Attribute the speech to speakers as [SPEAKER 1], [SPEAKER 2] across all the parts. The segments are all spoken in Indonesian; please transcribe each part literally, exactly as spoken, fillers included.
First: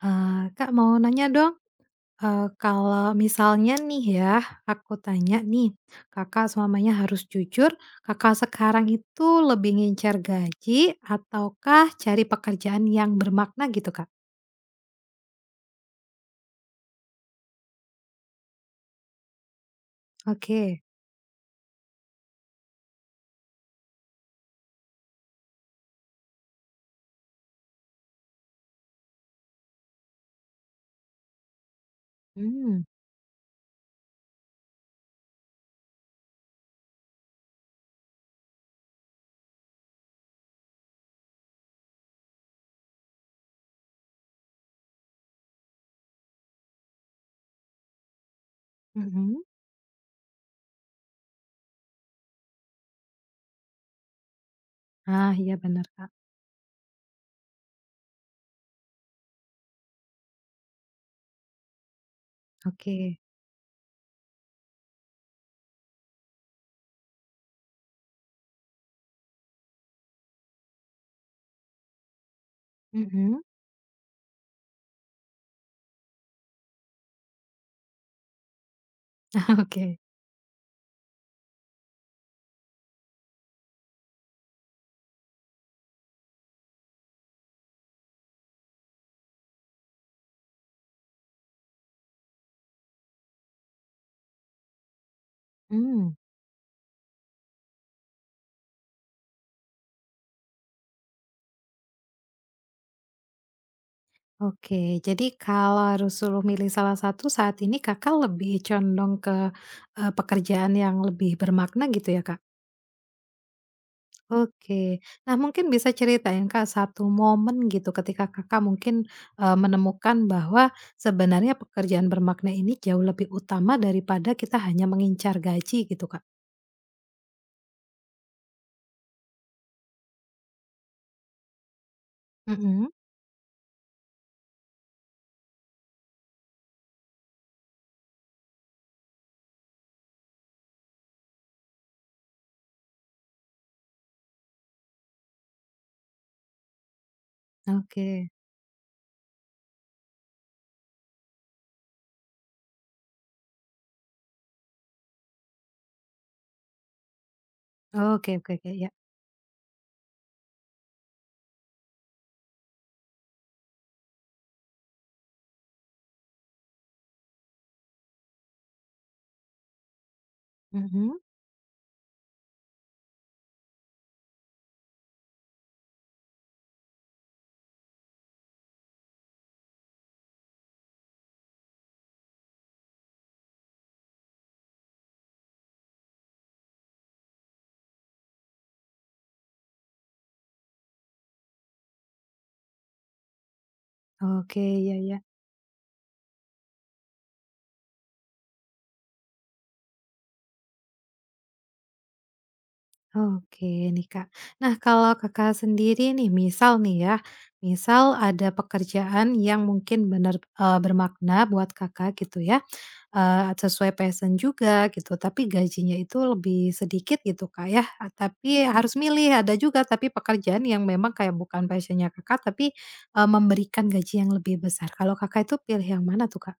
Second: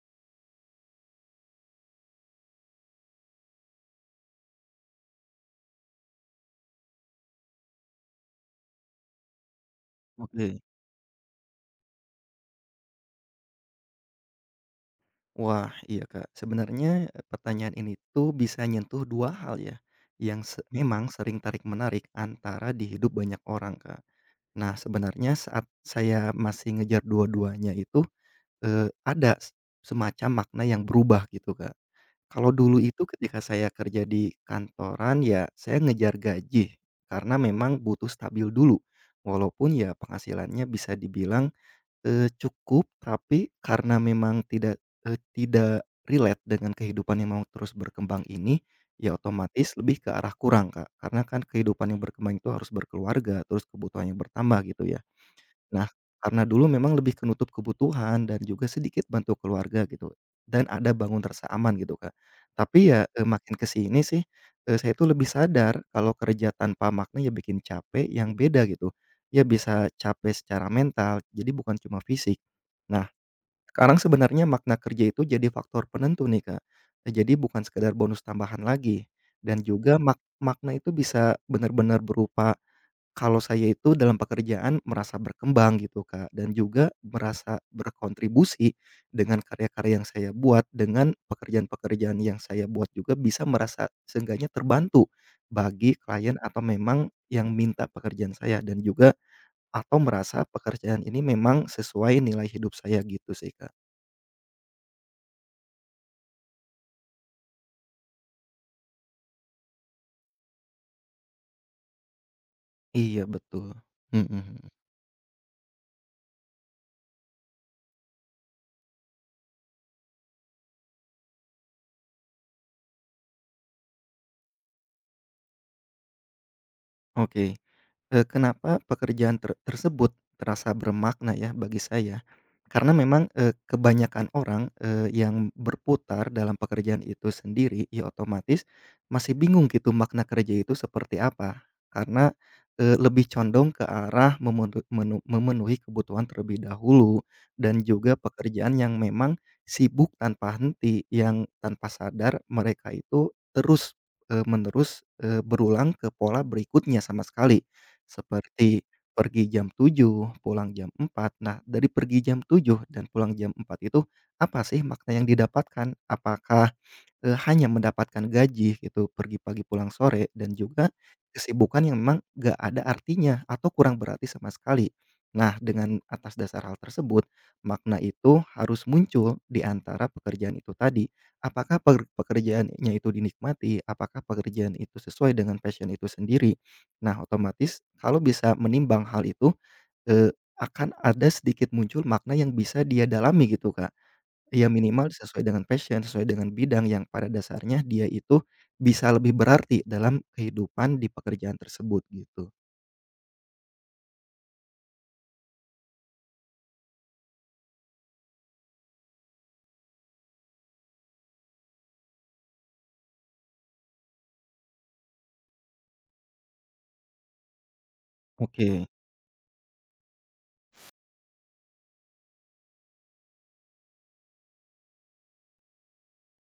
[SPEAKER 1] Eee, Kak, mau nanya dong, eee, kalau misalnya nih ya, aku tanya nih, Kakak selamanya harus jujur, Kakak sekarang itu lebih ngincer
[SPEAKER 2] Oke.
[SPEAKER 1] gaji ataukah cari pekerjaan yang bermakna gitu, Kak?
[SPEAKER 2] Wah, iya, Kak. Sebenarnya, eee, pertanyaan ini tuh bisa nyentuh dua hal ya, yang se
[SPEAKER 1] Oke.
[SPEAKER 2] memang sering tarik-menarik antara di hidup banyak orang, Kak. Nah, sebenarnya saat saya masih ngejar dua-duanya itu, eee, ada s semacam makna yang berubah gitu, Kak. Kalau dulu
[SPEAKER 1] Hmm.
[SPEAKER 2] itu ketika saya kerja di kantoran, ya saya ngejar gaji, karena memang butuh stabil dulu, walaupun ya penghasilannya bisa dibilang Eee, cukup, tapi karena memang tidak, eee, tidak relate dengan kehidupan yang mau terus berkembang ini, ya
[SPEAKER 1] mhm.
[SPEAKER 2] otomatis lebih ke arah kurang, Kak. Karena kan kehidupan yang berkembang itu harus berkeluarga, terus kebutuhannya bertambah gitu ya.
[SPEAKER 1] Ah, iya
[SPEAKER 2] Nah,
[SPEAKER 1] benar Kak.
[SPEAKER 2] karena dulu memang lebih menutup kebutuhan dan juga sedikit bantu keluarga gitu, dan ada bangun rasa aman gitu, Kak. Tapi ya,
[SPEAKER 1] Oke.
[SPEAKER 2] eee, makin ke sini sih, eee, saya itu lebih sadar kalau kerja tanpa makna ya bikin capek yang beda gitu. Ya bisa capek secara mental, jadi bukan cuma fisik. Nah,
[SPEAKER 1] Mhm.
[SPEAKER 2] sekarang sebenarnya makna kerja itu jadi faktor penentu nih, Kak. Eee, jadi bukan sekedar bonus tambahan lagi, dan juga
[SPEAKER 1] Oke.
[SPEAKER 2] mak makna itu bisa benar-benar berupa kalau saya itu dalam pekerjaan merasa berkembang gitu, Kak, dan juga merasa berkontribusi dengan karya-karya yang saya buat, dengan pekerjaan-pekerjaan yang saya buat juga bisa merasa seenggaknya terbantu bagi
[SPEAKER 1] Hmm.
[SPEAKER 2] klien atau memang yang minta pekerjaan saya dan juga atau merasa pekerjaan ini memang sesuai nilai hidup saya gitu sih, Kak.
[SPEAKER 1] oke. Jadi kalau harus suruh milih salah satu saat ini Kakak lebih condong ke, eee, pekerjaan yang lebih bermakna gitu ya, Kak?
[SPEAKER 2] Iya betul, mhm mhm.
[SPEAKER 1] Oke. Nah, mungkin bisa ceritain, Kak, satu momen gitu ketika Kakak mungkin, eee, menemukan bahwa sebenarnya pekerjaan bermakna ini jauh lebih utama daripada kita hanya mengincar gaji gitu, Kak?
[SPEAKER 2] Oke. Eee, kenapa pekerjaan ter tersebut terasa bermakna ya bagi saya,
[SPEAKER 1] Mhm.
[SPEAKER 2] karena memang, eee, kebanyakan orang, eee, yang berputar dalam pekerjaan itu sendiri, ya otomatis masih bingung gitu makna kerja itu seperti apa. Karena, eee, lebih condong ke arah memenuh menu memenuhi kebutuhan terlebih dahulu dan juga
[SPEAKER 1] Oke.
[SPEAKER 2] pekerjaan yang memang sibuk tanpa henti, yang tanpa sadar mereka itu terus, eee, menerus, eee, berulang ke pola berikutnya sama sekali.
[SPEAKER 1] Oke oke oke,
[SPEAKER 2] Seperti
[SPEAKER 1] iya.
[SPEAKER 2] pergi jam tujuh pulang jam empat. Nah, dari pergi jam tujuh dan pulang jam empat itu, apa sih makna yang didapatkan? Apakah Eee, hanya mendapatkan gaji gitu, pergi pagi pulang sore dan juga
[SPEAKER 1] Mhm.
[SPEAKER 2] kesibukan yang memang gak ada artinya atau kurang berarti sama sekali. Nah, dengan atas dasar hal tersebut, makna itu harus muncul di antara pekerjaan itu tadi. Apakah per pekerjaannya itu dinikmati, apakah pekerjaan itu sesuai dengan passion itu sendiri. Nah, otomatis kalau bisa menimbang hal itu, eee, akan ada sedikit muncul makna yang bisa dia dalami gitu, Kak.
[SPEAKER 1] Oke,
[SPEAKER 2] Ya
[SPEAKER 1] ya
[SPEAKER 2] minimal
[SPEAKER 1] ya.
[SPEAKER 2] sesuai dengan passion, sesuai dengan bidang yang pada dasarnya dia itu bisa lebih berarti dalam kehidupan di pekerjaan tersebut gitu.
[SPEAKER 1] Oke nih Kak. Nah kalau Kakak sendiri nih misal nih ya, misal ada pekerjaan yang mungkin benar eee, bermakna buat Kakak gitu ya, eee, sesuai passion juga gitu tapi gajinya itu lebih sedikit gitu Kak ya, eee, tapi
[SPEAKER 2] Oke.
[SPEAKER 1] harus milih ada juga tapi pekerjaan yang memang kayak bukan passion Kakak tapi, eee, memberikan gaji yang lebih besar. Kalau Kakak itu pilih yang mana tuh Kak?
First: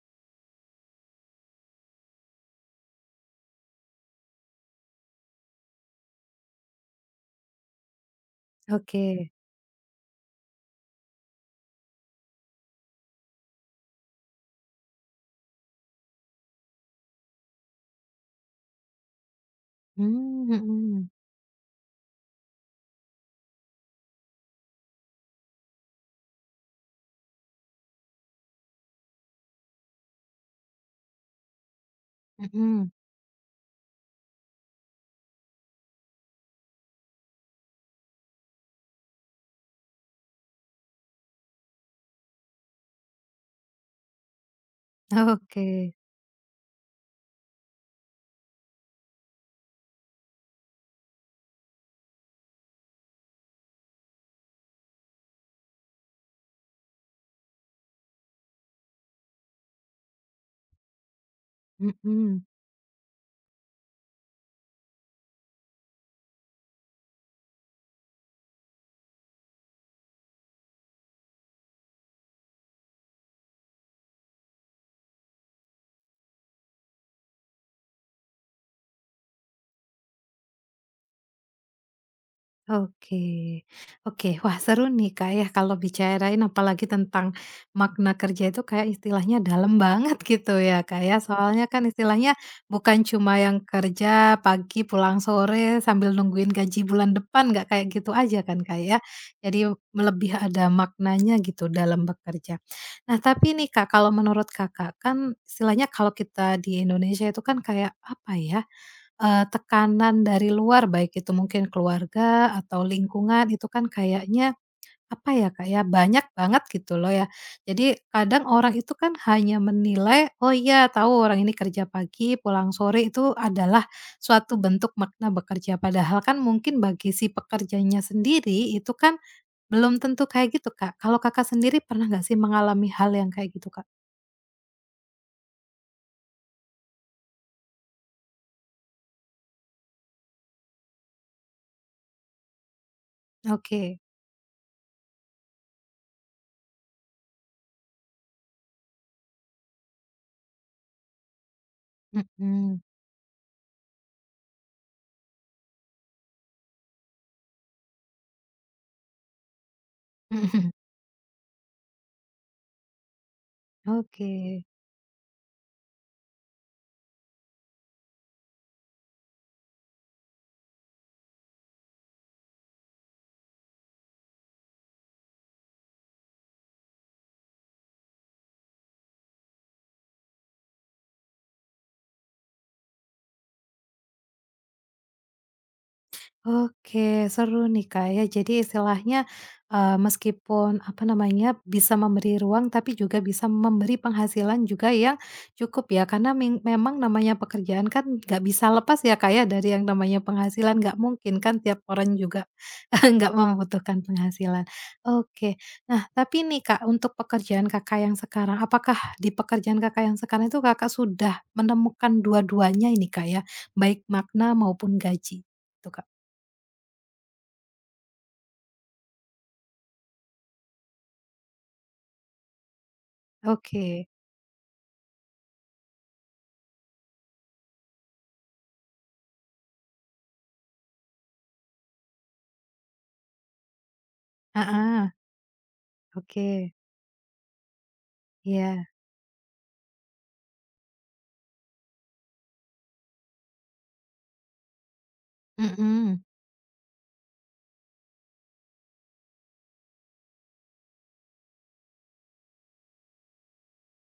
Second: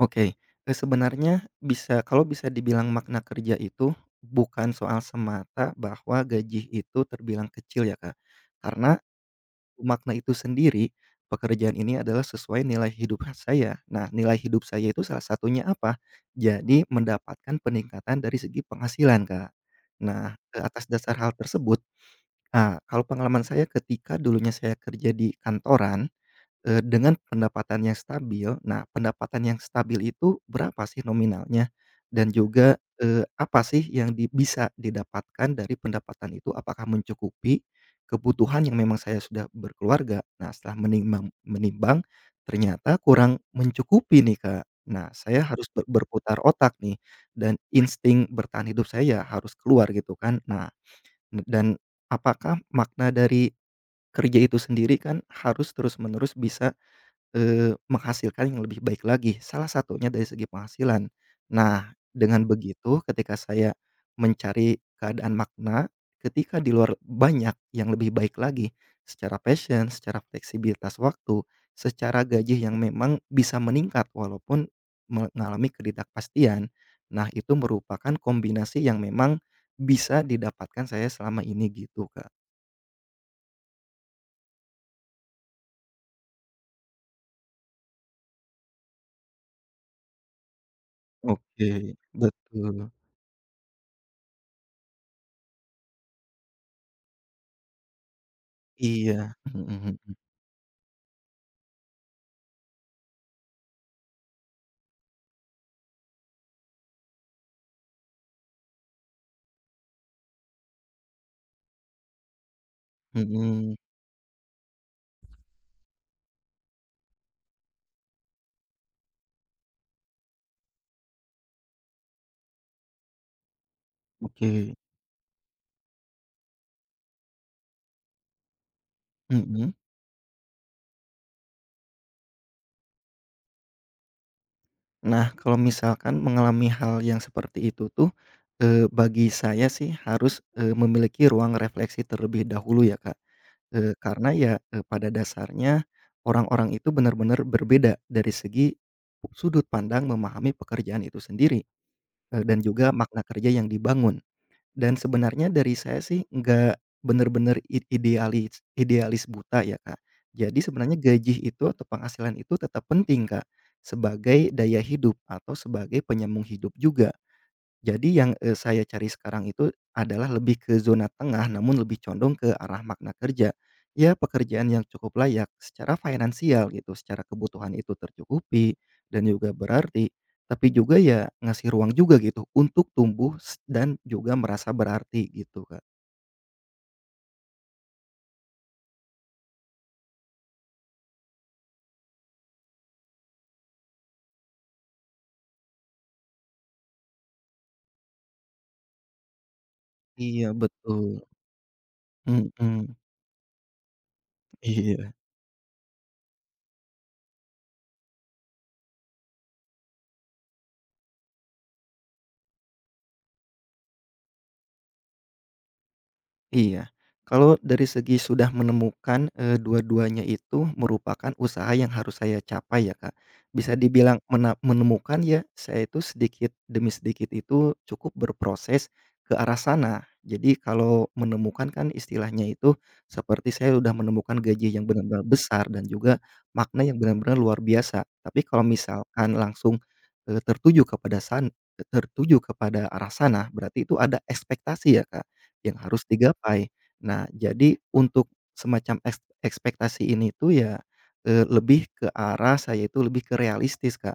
[SPEAKER 2] Oke, eee, sebenarnya bisa kalau bisa dibilang makna kerja itu bukan soal semata bahwa gaji itu terbilang kecil ya, Kak. Karena
[SPEAKER 1] Oke.
[SPEAKER 2] makna itu sendiri, pekerjaan ini adalah sesuai nilai hidup saya. Nah, nilai hidup saya itu salah satunya apa? Jadi mendapatkan peningkatan dari segi penghasilan, Kak. Nah,
[SPEAKER 1] Mmm,
[SPEAKER 2] ke atas
[SPEAKER 1] mhm,
[SPEAKER 2] dasar hal tersebut, ah, kalau pengalaman saya ketika dulunya saya kerja di kantoran Eee, dengan pendapatan yang stabil, nah pendapatan yang stabil itu berapa sih nominalnya? Dan juga,
[SPEAKER 1] mhm,
[SPEAKER 2] eee, apa sih yang di bisa didapatkan dari pendapatan itu? Apakah mencukupi kebutuhan yang memang saya sudah berkeluarga? Nah setelah menimbang menimbang ternyata kurang mencukupi nih Kak. Nah saya
[SPEAKER 1] oke,
[SPEAKER 2] harus ber berputar otak nih dan insting bertahan hidup saya ya harus keluar gitu kan. Nah dan apakah makna dari kerja itu sendiri kan harus terus-menerus bisa Eee, menghasilkan yang lebih baik lagi, salah satunya dari segi penghasilan. Nah,
[SPEAKER 1] mhm.
[SPEAKER 2] dengan begitu ketika saya mencari keadaan makna, ketika di luar banyak yang lebih baik lagi, secara passion, secara fleksibilitas waktu, secara gaji yang memang bisa meningkat walaupun mengalami ketidakpastian. Nah, itu merupakan kombinasi yang memang bisa didapatkan saya selama ini gitu, Kak.
[SPEAKER 1] Oke. Oke, wah seru nih Kak ya kalau bicarain apalagi tentang makna kerja itu kayak istilahnya dalam banget gitu ya Kak ya. Soalnya kan
[SPEAKER 2] Oke,
[SPEAKER 1] istilahnya
[SPEAKER 2] betul.
[SPEAKER 1] bukan cuma yang kerja pagi pulang sore sambil nungguin gaji bulan depan, nggak kayak gitu aja kan Kak ya.
[SPEAKER 2] Iya,
[SPEAKER 1] Jadi
[SPEAKER 2] mhm
[SPEAKER 1] lebih ada maknanya gitu dalam bekerja. Nah tapi nih Kak, kalau menurut Kakak kan istilahnya kalau kita di Indonesia itu kan kayak apa ya? Eee, tekanan dari luar, baik itu mungkin keluarga atau
[SPEAKER 2] mhm
[SPEAKER 1] lingkungan, itu
[SPEAKER 2] mhm.
[SPEAKER 1] kan kayaknya, apa ya, kayak banyak banget gitu loh ya. Jadi kadang orang itu kan hanya menilai, "Oh iya, tahu orang ini kerja pagi, pulang sore." Itu adalah suatu
[SPEAKER 2] Oke,
[SPEAKER 1] bentuk makna bekerja, padahal kan mungkin bagi si pekerjanya sendiri itu kan
[SPEAKER 2] mhm.
[SPEAKER 1] belum tentu kayak gitu, Kak. Kalau Kakak sendiri pernah nggak sih mengalami hal yang kayak gitu, Kak?
[SPEAKER 2] Nah, kalau misalkan mengalami hal yang seperti itu tuh, eee, bagi saya sih harus, eee, memiliki ruang refleksi terlebih dahulu ya, Kak. Eee,
[SPEAKER 1] Oke,
[SPEAKER 2] karena ya, eee, pada dasarnya orang-orang itu benar-benar berbeda dari segi sudut pandang memahami pekerjaan itu sendiri, eee, dan
[SPEAKER 1] mhm,
[SPEAKER 2] juga makna kerja yang dibangun. Dan sebenarnya dari saya sih nggak bener-bener i idealis idealis buta ya, Kak. Jadi
[SPEAKER 1] mhm,
[SPEAKER 2] sebenarnya gaji itu atau penghasilan itu tetap penting, Kak,
[SPEAKER 1] oke.
[SPEAKER 2] sebagai daya hidup atau sebagai penyambung hidup juga. Jadi yang, eee, saya cari sekarang itu adalah lebih ke zona tengah namun lebih condong ke arah makna kerja. Ya pekerjaan yang cukup layak secara finansial gitu, secara kebutuhan itu tercukupi dan juga berarti, tapi juga ya ngasih ruang juga gitu untuk tumbuh s dan juga merasa berarti gitu, Kak.
[SPEAKER 1] Oke, seru nih, Kak, ya. Jadi istilahnya, eee, meskipun, apa namanya, bisa memberi ruang, tapi juga bisa memberi penghasilan juga yang cukup ya, karena meng memang namanya pekerjaan kan nggak bisa lepas ya, Kak, ya, dari yang namanya
[SPEAKER 2] Iya
[SPEAKER 1] penghasilan, nggak
[SPEAKER 2] betul,
[SPEAKER 1] mungkin kan tiap orang juga
[SPEAKER 2] mhm,
[SPEAKER 1] nggak membutuhkan penghasilan.
[SPEAKER 2] iya.
[SPEAKER 1] Oke. Nah, tapi nih, Kak, untuk pekerjaan Kakak yang sekarang, apakah di pekerjaan Kakak yang sekarang itu Kakak sudah menemukan dua-duanya ini, Kak, ya? Baik makna maupun gaji? Itu, Kak.
[SPEAKER 2] Iya, kalau dari segi sudah menemukan, eee, dua-duanya itu merupakan usaha yang harus saya capai ya, Kak. Bisa
[SPEAKER 1] Oke,
[SPEAKER 2] dibilang mena menemukan ya, saya itu sedikit demi sedikit itu cukup berproses ke arah sana. Jadi kalau menemukan kan istilahnya itu seperti saya sudah menemukan gaji yang
[SPEAKER 1] heeh,
[SPEAKER 2] benar-benar besar dan juga
[SPEAKER 1] oke,
[SPEAKER 2] makna yang benar-benar luar biasa. Tapi kalau
[SPEAKER 1] iya,
[SPEAKER 2] misalkan langsung, eee, tertuju kepada san tertuju kepada arah sana, berarti itu ada ekspektasi ya, Kak yang harus
[SPEAKER 1] mhm,
[SPEAKER 2] digapai. Nah, jadi untuk semacam eks ekspektasi ini tuh ya, eee, lebih ke arah saya itu lebih ke realistis, Kak.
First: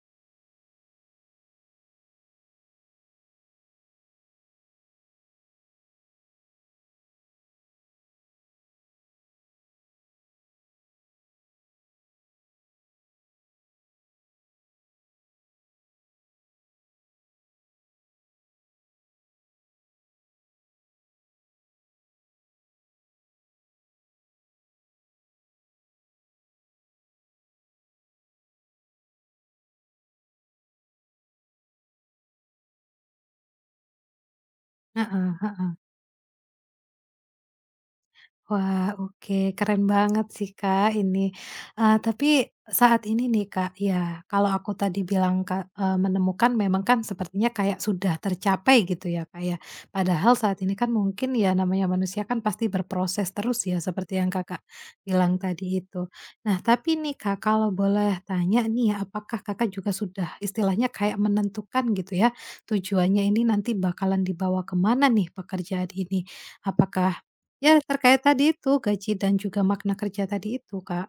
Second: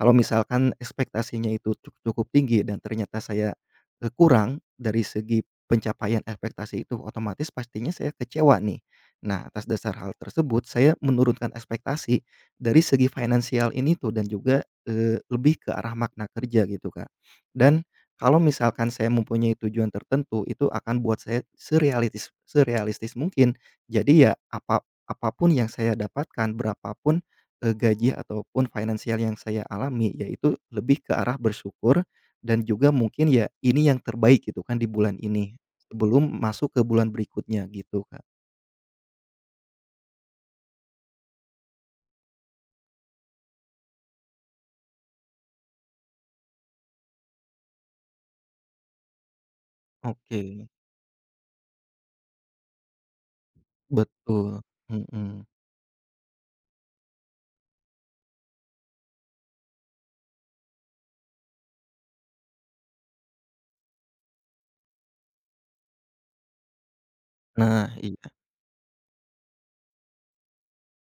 [SPEAKER 2] Kalau misalkan ekspektasinya itu cu cukup tinggi dan ternyata saya, eee, kurang dari segi pencapaian ekspektasi itu, otomatis pastinya saya kecewa nih. Nah, atas dasar hal tersebut saya menurunkan ekspektasi dari segi finansial ini tuh dan juga, eee, lebih ke arah makna kerja gitu, Kak. Dan kalau misalkan saya mempunyai tujuan tertentu, itu akan buat saya serealitis serealistis mungkin. Jadi ya apa apapun yang saya dapatkan, berapapun pun, gaji ataupun finansial yang saya alami, yaitu lebih ke arah bersyukur dan juga mungkin ya ini yang terbaik gitu kan di bulan
[SPEAKER 1] heeh.
[SPEAKER 2] ini, sebelum masuk ke bulan berikutnya gitu, Kak.
[SPEAKER 1] Wah, oke, keren banget sih, Kak, ini. Eee, tapi saat ini nih, Kak, ya kalau aku tadi bilang ka eee, menemukan memang kan sepertinya kayak sudah tercapai gitu ya, Kak, ya. Padahal saat
[SPEAKER 2] Oke.
[SPEAKER 1] ini kan mungkin ya namanya manusia kan pasti berproses terus ya seperti yang
[SPEAKER 2] Betul,
[SPEAKER 1] Kakak bilang
[SPEAKER 2] mhm.
[SPEAKER 1] tadi itu. Nah, tapi nih, Kak, kalau boleh tanya nih, apakah Kakak juga sudah istilahnya kayak menentukan gitu ya, tujuannya ini nanti bakalan dibawa kemana nih pekerjaan ini? Apakah Ya,
[SPEAKER 2] Nah
[SPEAKER 1] terkait tadi itu, gaji dan juga makna kerja tadi itu, Kak.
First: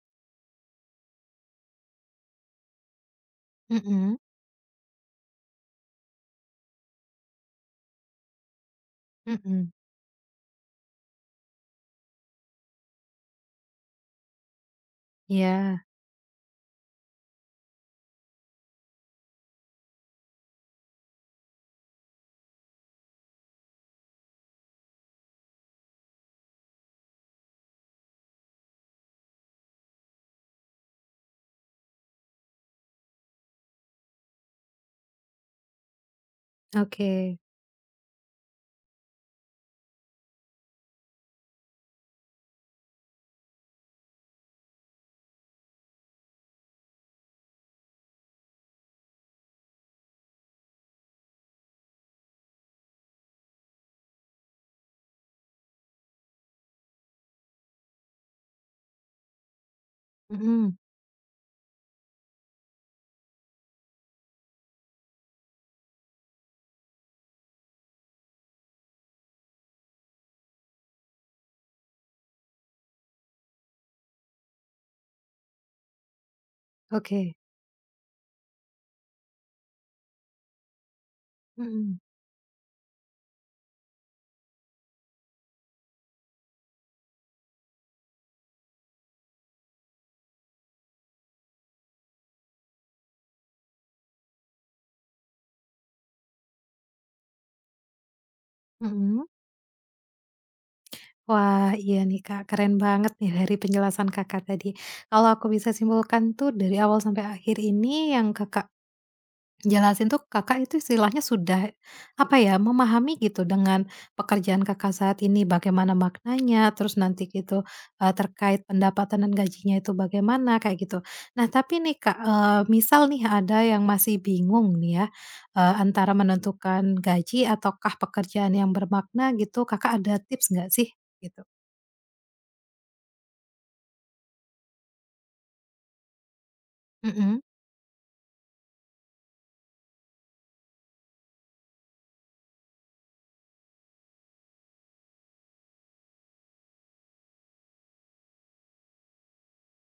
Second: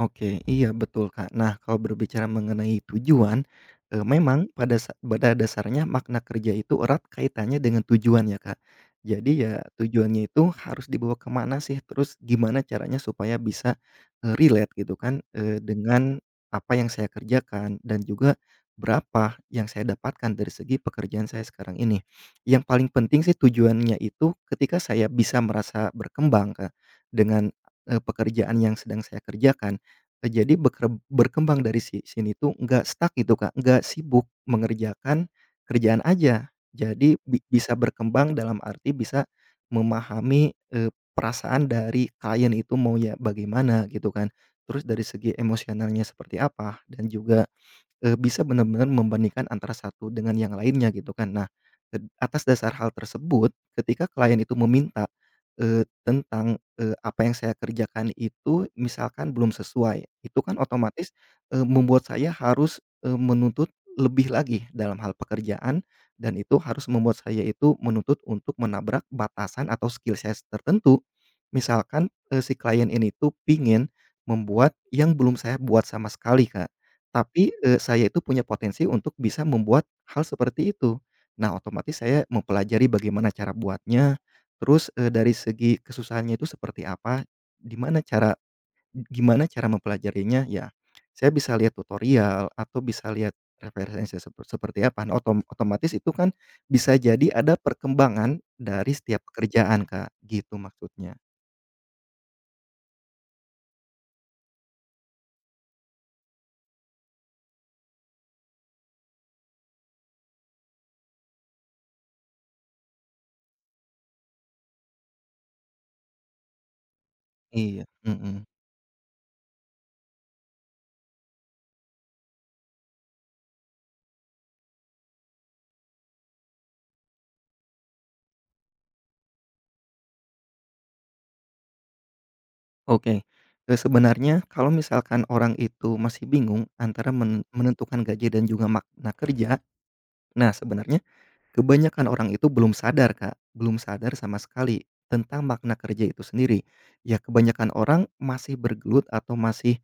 [SPEAKER 2] oke, iya betul Kak. Nah, kalau berbicara mengenai tujuan, eee,
[SPEAKER 1] Mhm,
[SPEAKER 2] memang pada sa pada dasarnya makna kerja itu erat kaitannya dengan tujuan ya Kak. Jadi ya
[SPEAKER 1] mhm.
[SPEAKER 2] tujuannya itu harus dibawa kemana sih, terus gimana caranya supaya bisa, eee, relate gitu kan, eee,
[SPEAKER 1] Iya,
[SPEAKER 2] dengan apa yang saya kerjakan dan juga berapa yang saya dapatkan dari segi pekerjaan saya sekarang ini. Yang paling penting sih tujuannya itu ketika saya bisa merasa berkembang Kak, dengan, eee, pekerjaan yang sedang saya kerjakan. Jadi bekrem berkembang dari si sini tuh nggak stuck gitu, Kak, nggak sibuk mengerjakan kerjaan aja. Jadi
[SPEAKER 1] oke.
[SPEAKER 2] bi bisa berkembang dalam arti bisa memahami, eee, perasaan dari klien itu mau ya bagaimana gitu kan. Terus dari segi emosionalnya seperti apa dan juga eee, bisa benar-benar membandingkan antara satu dengan yang lainnya gitu kan. Nah, ed atas dasar hal tersebut ketika klien itu meminta, eee, tentang, eee, apa yang saya kerjakan itu misalkan belum sesuai, itu kan
[SPEAKER 1] Mhm,
[SPEAKER 2] otomatis, eee, membuat saya harus, eee, menuntut lebih lagi dalam hal pekerjaan dan itu harus membuat saya itu menuntut untuk menabrak batasan atau skill saya tertentu. Misalkan, eee, si klien ini tuh pingin membuat yang belum saya buat sama sekali, Kak.
[SPEAKER 1] oke.
[SPEAKER 2] Tapi, eee, saya itu punya potensi untuk bisa membuat hal seperti itu. Nah,
[SPEAKER 1] Mhm,
[SPEAKER 2] otomatis saya mempelajari bagaimana cara buatnya, terus, eee, dari segi kesusahannya itu seperti apa, di mana cara gimana cara mempelajarinya, ya saya bisa lihat tutorial atau bisa lihat referensi sepe seperti apa. Nah, otom otomatis itu kan bisa jadi ada perkembangan dari setiap
[SPEAKER 1] mhm.
[SPEAKER 2] pekerjaan, Kak, gitu maksudnya.
[SPEAKER 1] Wah, iya nih, Kak, keren banget nih dari penjelasan Kakak tadi. Kalau aku bisa simpulkan tuh dari awal sampai akhir ini yang Kakak Jelasin tuh Kakak itu istilahnya sudah, apa ya, memahami gitu dengan pekerjaan Kakak saat ini bagaimana maknanya, terus nanti gitu,
[SPEAKER 2] Iya,
[SPEAKER 1] eee,
[SPEAKER 2] mhm.
[SPEAKER 1] terkait pendapatan dan gajinya itu bagaimana, kayak gitu. Nah tapi nih Kak, eee, misal nih ada yang masih bingung nih ya, eee, antara menentukan gaji ataukah pekerjaan yang bermakna gitu, Kakak ada tips nggak sih? Gitu.
[SPEAKER 2] Oke, eee, sebenarnya kalau misalkan orang itu masih bingung antara men
[SPEAKER 1] Mhm
[SPEAKER 2] menentukan gaji dan juga makna kerja, nah sebenarnya kebanyakan orang itu belum sadar, Kak, belum sadar sama sekali tentang makna kerja itu sendiri. Ya kebanyakan orang masih bergelut atau masih,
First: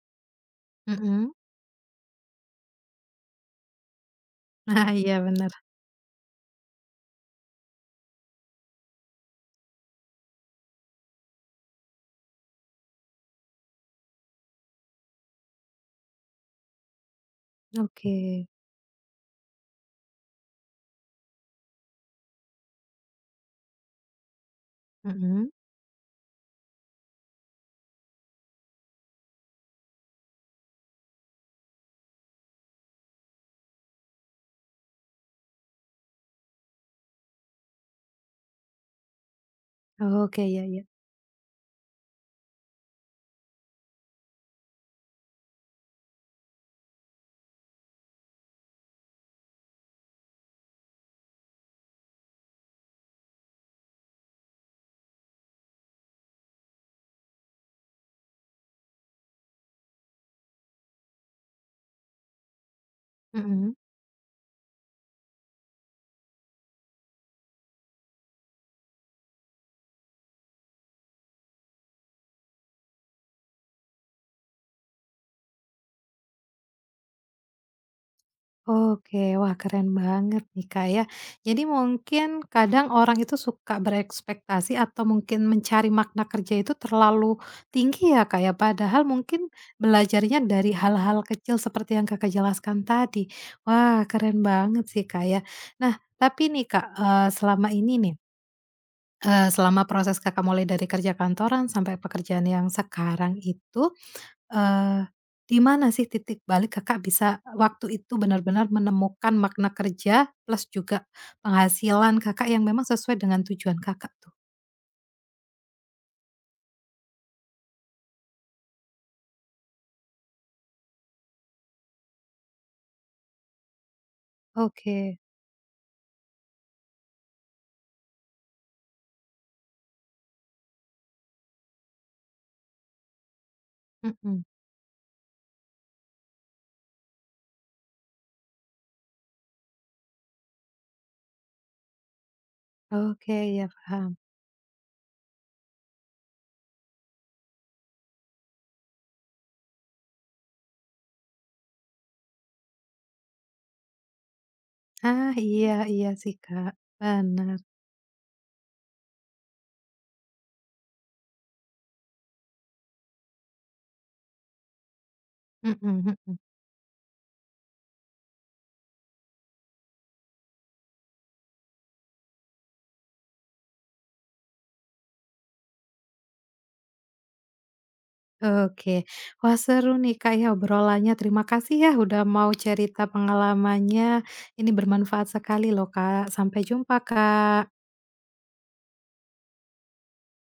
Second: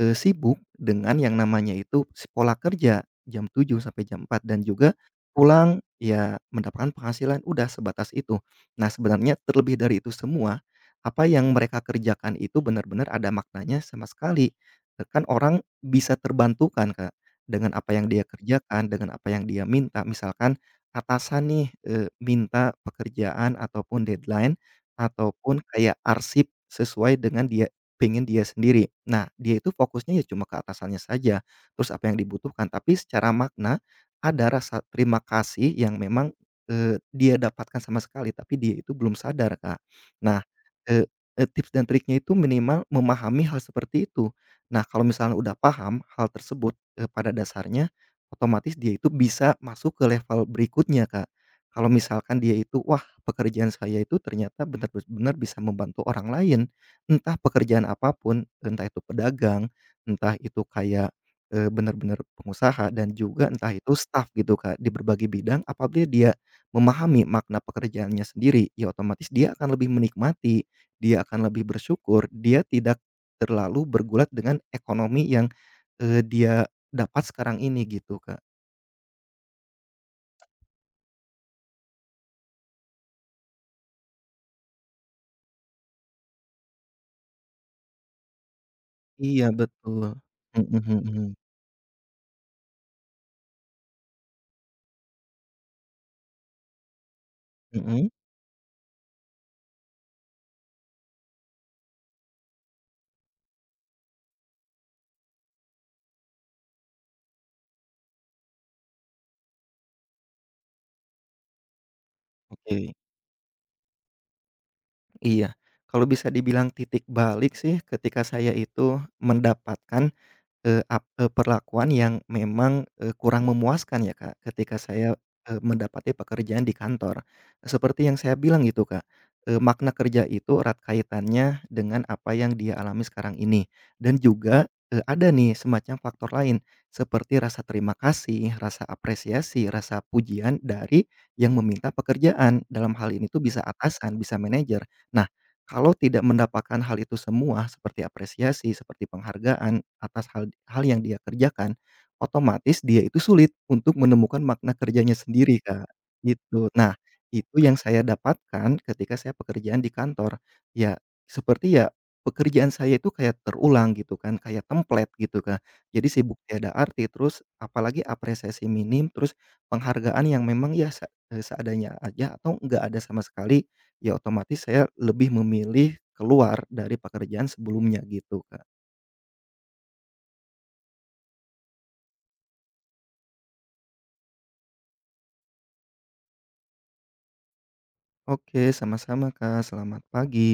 [SPEAKER 2] eee, sibuk dengan
[SPEAKER 1] mhm.
[SPEAKER 2] yang namanya itu s pola kerja, jam tujuh sampai jam empat dan
[SPEAKER 1] Nah
[SPEAKER 2] juga
[SPEAKER 1] iya benar.
[SPEAKER 2] pulang ya mendapatkan penghasilan, udah sebatas itu. Nah sebenarnya terlebih dari itu semua, apa yang mereka kerjakan itu benar-benar ada maknanya sama sekali. E kan orang bisa terbantukan, Kak, dengan apa yang
[SPEAKER 1] Oke.
[SPEAKER 2] dia kerjakan, dengan apa yang dia minta. Misalkan atasan nih, eee, minta pekerjaan ataupun deadline,
[SPEAKER 1] Mhm.
[SPEAKER 2] ataupun kayak arsip sesuai dengan dia pengen dia sendiri. Nah, dia itu fokusnya ya cuma ke atasannya saja, terus apa yang dibutuhkan, tapi secara makna ada rasa terima kasih yang memang, eee, dia dapatkan sama sekali, tapi dia itu belum sadar, Kak. Nah,
[SPEAKER 1] Oke, ya ya.
[SPEAKER 2] eee eee, tips dan triknya itu minimal memahami hal seperti itu. Nah, kalau misalnya udah paham hal tersebut, eee, pada dasarnya otomatis dia itu bisa masuk ke level berikutnya, Kak. Kalau misalkan dia itu, "Wah, pekerjaan saya itu ternyata benar-benar bisa membantu orang lain." Entah pekerjaan apapun, entah itu pedagang, entah itu kayak, eee, benar-benar pengusaha dan juga entah itu staff gitu, Kak, di berbagai bidang. Apabila dia memahami makna pekerjaannya sendiri, ya otomatis dia akan lebih menikmati, dia akan lebih bersyukur, dia tidak terlalu bergulat dengan ekonomi yang, eee, dia dapat sekarang ini gitu, Kak.
[SPEAKER 1] Oke, wah keren banget nih Kak ya. Jadi mungkin kadang orang itu suka berekspektasi atau mungkin mencari makna kerja itu terlalu tinggi ya Kak ya. Padahal
[SPEAKER 2] Iya
[SPEAKER 1] mungkin
[SPEAKER 2] betul,
[SPEAKER 1] belajarnya dari
[SPEAKER 2] mhm
[SPEAKER 1] hal-hal
[SPEAKER 2] mhm,
[SPEAKER 1] kecil seperti yang Kakak jelaskan tadi. Wah keren banget sih Kak ya. Nah tapi nih Kak, eee, selama ini
[SPEAKER 2] mhm,
[SPEAKER 1] nih, eee, selama proses Kakak mulai dari kerja kantoran sampai pekerjaan yang sekarang itu Eee, di mana sih titik balik Kakak bisa waktu itu benar-benar menemukan makna kerja plus juga penghasilan Kakak yang memang
[SPEAKER 2] oke.
[SPEAKER 1] sesuai dengan tujuan Kakak tuh?
[SPEAKER 2] Iya, kalau bisa dibilang titik balik sih ketika saya itu mendapatkan Eee, ap eee, perlakuan yang memang, eee, kurang memuaskan ya, Kak, ketika saya,
[SPEAKER 1] Oke,
[SPEAKER 2] eee, mendapati pekerjaan di kantor. Seperti yang saya bilang gitu, Kak, eee, makna kerja itu erat kaitannya dengan apa yang dia alami sekarang ini dan
[SPEAKER 1] mhm,
[SPEAKER 2] juga, eee, ada nih semacam faktor lain seperti rasa terima kasih, rasa apresiasi, rasa pujian dari yang meminta pekerjaan. Dalam hal ini
[SPEAKER 1] oke,
[SPEAKER 2] tuh bisa
[SPEAKER 1] ya paham.
[SPEAKER 2] atasan, bisa manajer. Nah kalau tidak mendapatkan hal itu semua seperti apresiasi, seperti penghargaan atas hal hal yang dia kerjakan, otomatis dia itu sulit untuk menemukan makna kerjanya
[SPEAKER 1] Ah,
[SPEAKER 2] sendiri,
[SPEAKER 1] iya
[SPEAKER 2] Kak,
[SPEAKER 1] iya sih,
[SPEAKER 2] gitu.
[SPEAKER 1] Kak,
[SPEAKER 2] Nah, itu
[SPEAKER 1] bener,
[SPEAKER 2] yang saya dapatkan ketika saya pekerjaan di kantor. Ya, seperti ya pekerjaan saya itu kayak terulang gitu kan, kayak template gitu, Kak.
[SPEAKER 1] mhm
[SPEAKER 2] Jadi sibuk
[SPEAKER 1] mhm.
[SPEAKER 2] tiada arti, terus apalagi apresiasi minim, terus penghargaan yang memang ya se eee, seadanya aja atau nggak ada sama sekali. Ya otomatis saya lebih memilih keluar dari pekerjaan sebelumnya gitu, Kak.
[SPEAKER 1] Oke, wah seru nih, Kak, ya obrolannya, terima kasih ya udah mau cerita pengalamannya, ini bermanfaat sekali loh, Kak. Sampai jumpa, Kak.
[SPEAKER 2] Oke, sama-sama, Kak. Selamat pagi.